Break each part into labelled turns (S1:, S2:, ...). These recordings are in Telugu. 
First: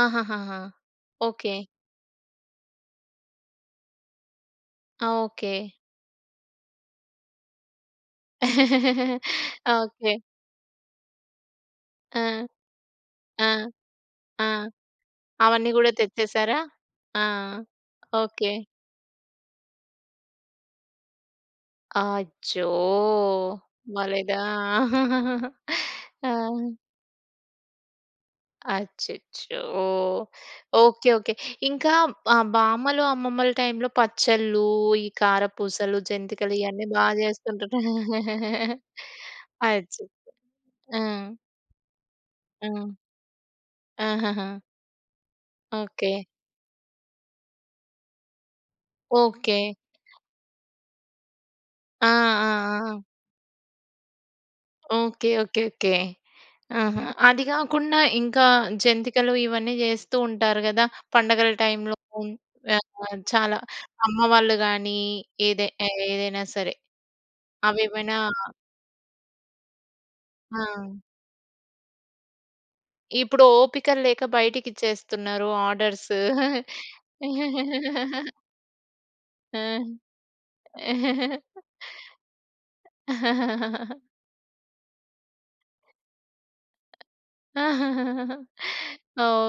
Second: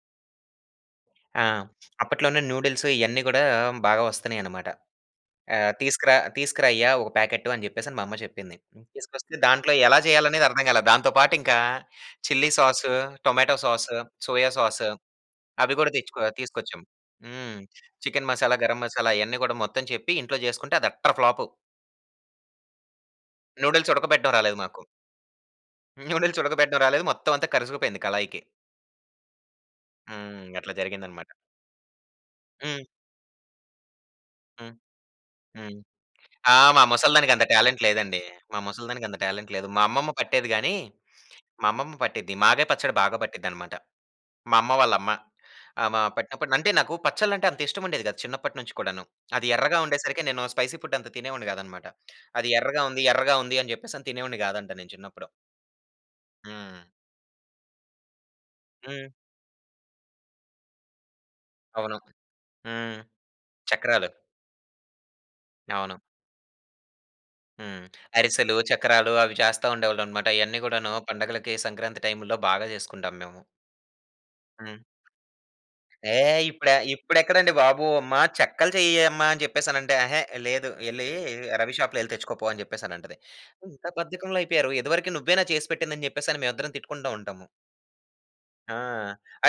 S1: ఆహాహహా!
S2: ఆ!
S1: ఓకె.
S2: అప్పట్లోనే నూడిల్స్ ఇయన్ని గూడా బాగా వస్తున్నాయనమాట.
S1: ఆ! ఓకె.
S2: ఆహ్, తీసుకురా తీసుకురాయ్యా! ఒక ప్యాకెట్టు అని చెప్పేసని మా అమ్మ చెప్పింది. తీసుకొస్తే దాంట్లో ఎలా
S1: ఓకె.
S2: చేయాలనేది అర్థం కాల. దాంతో పాటు ఇంకా
S1: ఆ!
S2: చిల్లి సాసు,
S1: ఆ!
S2: టొమాటో సాసు,
S1: ఆ!
S2: సోయా సాసు
S1: అవన్నీ
S2: అవి
S1: గూడా
S2: గూడా తెచ్చుకో
S1: తెచ్చేసారా?
S2: తీసుకొచ్చాం.
S1: ఆ!
S2: హ్మ్. Chicken
S1: okay.
S2: మసాలా, గరం మసాలా అయన్ని గూడా మొత్తం చెప్పి ఇంట్లో చేసుకుంటే అది అట్టర్ ఫ్లాపు.
S1: అచ్చో!
S2: నూడిల్స్ ఉడకబెట్టడం
S1: బాలేదా?
S2: రాలేదు మాకు.
S1: ఆ!
S2: న్యూడిల్స్ ఉడకబెట్టడం రాలేదు. మొత్తం అంతా కరుసుకుపోయింది కళాయికి.
S1: అచ్చచ్చో!
S2: హ్మ్. అట్లా
S1: ఓకె.
S2: జరిగిందనమాట.
S1: ఓకె. ఇంకా ఆహ్,
S2: హ్మ్.
S1: బామ్మలు అమ్మమ్మలు టైంలో పచ్చళ్ళు,
S2: హ్మ్.
S1: ఈ
S2: హ్మ్
S1: కారపూసలు,
S2: ఆ!
S1: జంతికలు
S2: మా
S1: ఇయన్నీ బా
S2: ముసలిదానికి అంత
S1: చేస్తుంటారు.
S2: టాలెంట్ లేదండి. మా ముసలిదానికి అంత టాలెంట్ లేదు. మా
S1: అచ్చచ్చ!
S2: అమ్మమ్మ పట్టేది గాని
S1: ఆ!
S2: మా అమ్మమ్మ పట్టిద్ది. మాగాయి
S1: హ్మ్.
S2: పచ్చడి బాగా పట్టిద్దనమాట.
S1: ఆహాహా!
S2: మా అమ్మ వాళ్ళమ్మ. ఆహ్, మా
S1: ఓకె.
S2: పట్టినప్పుడు అంటే నాకు పచ్చడ్లంటే అంత ఇష్టముండేది కాదు, చిన్నపట్నుంచి కూడాను. అది
S1: ఓకె.
S2: ఎర్రగా ఉండేసరికి నేను స్పైసీ ఫుడ్ అంత తినేవాడిని గాదనమాట.
S1: ఆ!
S2: అది
S1: ఆ!
S2: ఎర్రగా
S1: ఆ!
S2: ఉంది, ఎర్రగా ఉంది అని చెప్పేసని తినేవాడిని గాదంట నేను
S1: ఓకె.
S2: చిన్నప్పుడు.
S1: ఓకె. ఓకె.
S2: హ్మ్.
S1: ఆహా! అది గాకుండా ఇంకా
S2: హ్మ్.
S1: జంతికలు ఇవన్నీ జేస్తూ ఉంటారు గద! పండగల టైంలో
S2: అవును.
S1: [unintelligible]
S2: హ్మ్,
S1: ఆహ్, చాలా
S2: చక్రాలు.
S1: అమ్మవాళ్ళు గాని ఏదే ఏ
S2: అవును.
S1: ఏదైనా సరే.
S2: హ్మ్.
S1: అవేవైనా
S2: అరిసెలు, చక్రాలు అవి చేస్తా ఉండేవాళ్ళనమాట. ఇయన్నీ గూడాను
S1: ఆ!
S2: పండగలకి సంక్రాంతి టైముల్లో బాగా చేసుకుంటాం మేము.
S1: ఇప్పుడు ఓపికల్లేక
S2: హ్మ్.
S1: బయటికిచ్చేస్తున్నారు ఆర్డర్స్.
S2: ఏహ్! ఇప్పుడ ఇప్పుడెక్కడండి బాబు! అమ్మ చెక్కలు చెయ్యె అమ్మ అని
S1: ఆ!
S2: చెప్పేసనంటే, "అహే! లేదు. యెళ్లి రవి షాపులో యెళ్లి తెచ్చుకోపో" అని చెప్పేసనంటది. ఇంత బద్ధకంలా అయిపోయారు. ఇదివరకి నువ్వేనా చేసిపెట్టింది? అని చెప్పేసని మేవిద్దరం తిట్టుకుంట ఉంటాము. ఆ!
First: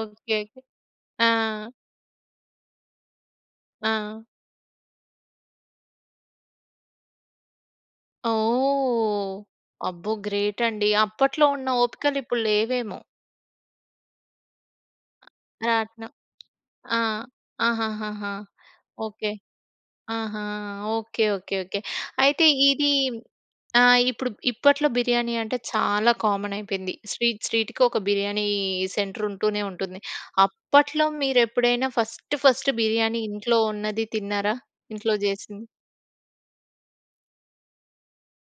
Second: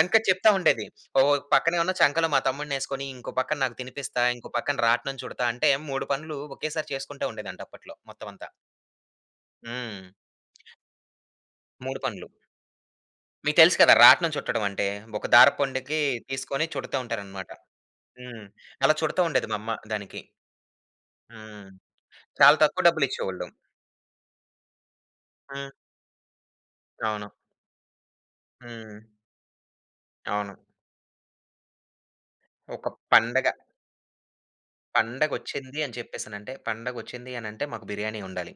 S2: ఎనక చెప్తా ఉండేది. ఓహ్!
S1: ఆ!
S2: పక్కనే ఉన్న చంకలో మా తమ్ముడినేసుకొని, ఇంకో పక్కన నాకు తినిపిస్తా
S1: ఆ!
S2: ఇంకోపక్కన రాట్నం చుడతా అంటే 3 పనులు ఒకేసారి చేసుకుంటూ ఉండేదంట, అప్పట్లో మొత్తవంతా.
S1: ఓహ్!
S2: హ్మ్.
S1: అబ్బో! గ్రేట్ అండి. అప్పట్లో ఉన్న
S2: 3 పనులు.
S1: ఓపికలిప్పుడు లేవేమో.
S2: మీకు తెలుసు కదా! రాట్నం చుట్టడం అంటే ఒక దారపుండకి
S1: రాట్నం
S2: తీసుకొని చుడతా
S1: ఆ!
S2: ఉంటారనమాట.
S1: ఆహాహాహా!
S2: హ్మ్. అలా చుడతా
S1: ఓకె.
S2: ఉండేది మా అమ్మ దానికి.
S1: ఆహా! ఓకె ఓకె
S2: హ్మ్.
S1: ఓకె. అయితే
S2: చాలా తక్కువ
S1: ఇది
S2: డబ్బులు ఇచ్చేవోళ్లు.
S1: ఆహ్, ఇప్పుడు ఇప్పట్లో బిర్యానీ అంటే
S2: హ్మ్.
S1: చాలా కామన్ అయిపోయింది.
S2: అవును.
S1: స్ట్రీట్ స్ట్రీట్‌కి ఒక బిర్యానీ
S2: హ్మ్.
S1: సెంటరుంటూనే ఉంటుంది.
S2: అవును.
S1: అప్పట్లో మీరెప్పుడైనా ఫస్ట్ ఫస్ట్
S2: ఒక
S1: బిర్యానీ
S2: పండగ.
S1: ఇంట్లో ఉన్నది తిన్నారా? ఇంట్లో చేసింది.
S2: పండగొచ్చింది అని చెప్పేసనంటే పండగొచ్చింది అనంటే మాకు బిర్యానీ ఉండాలి.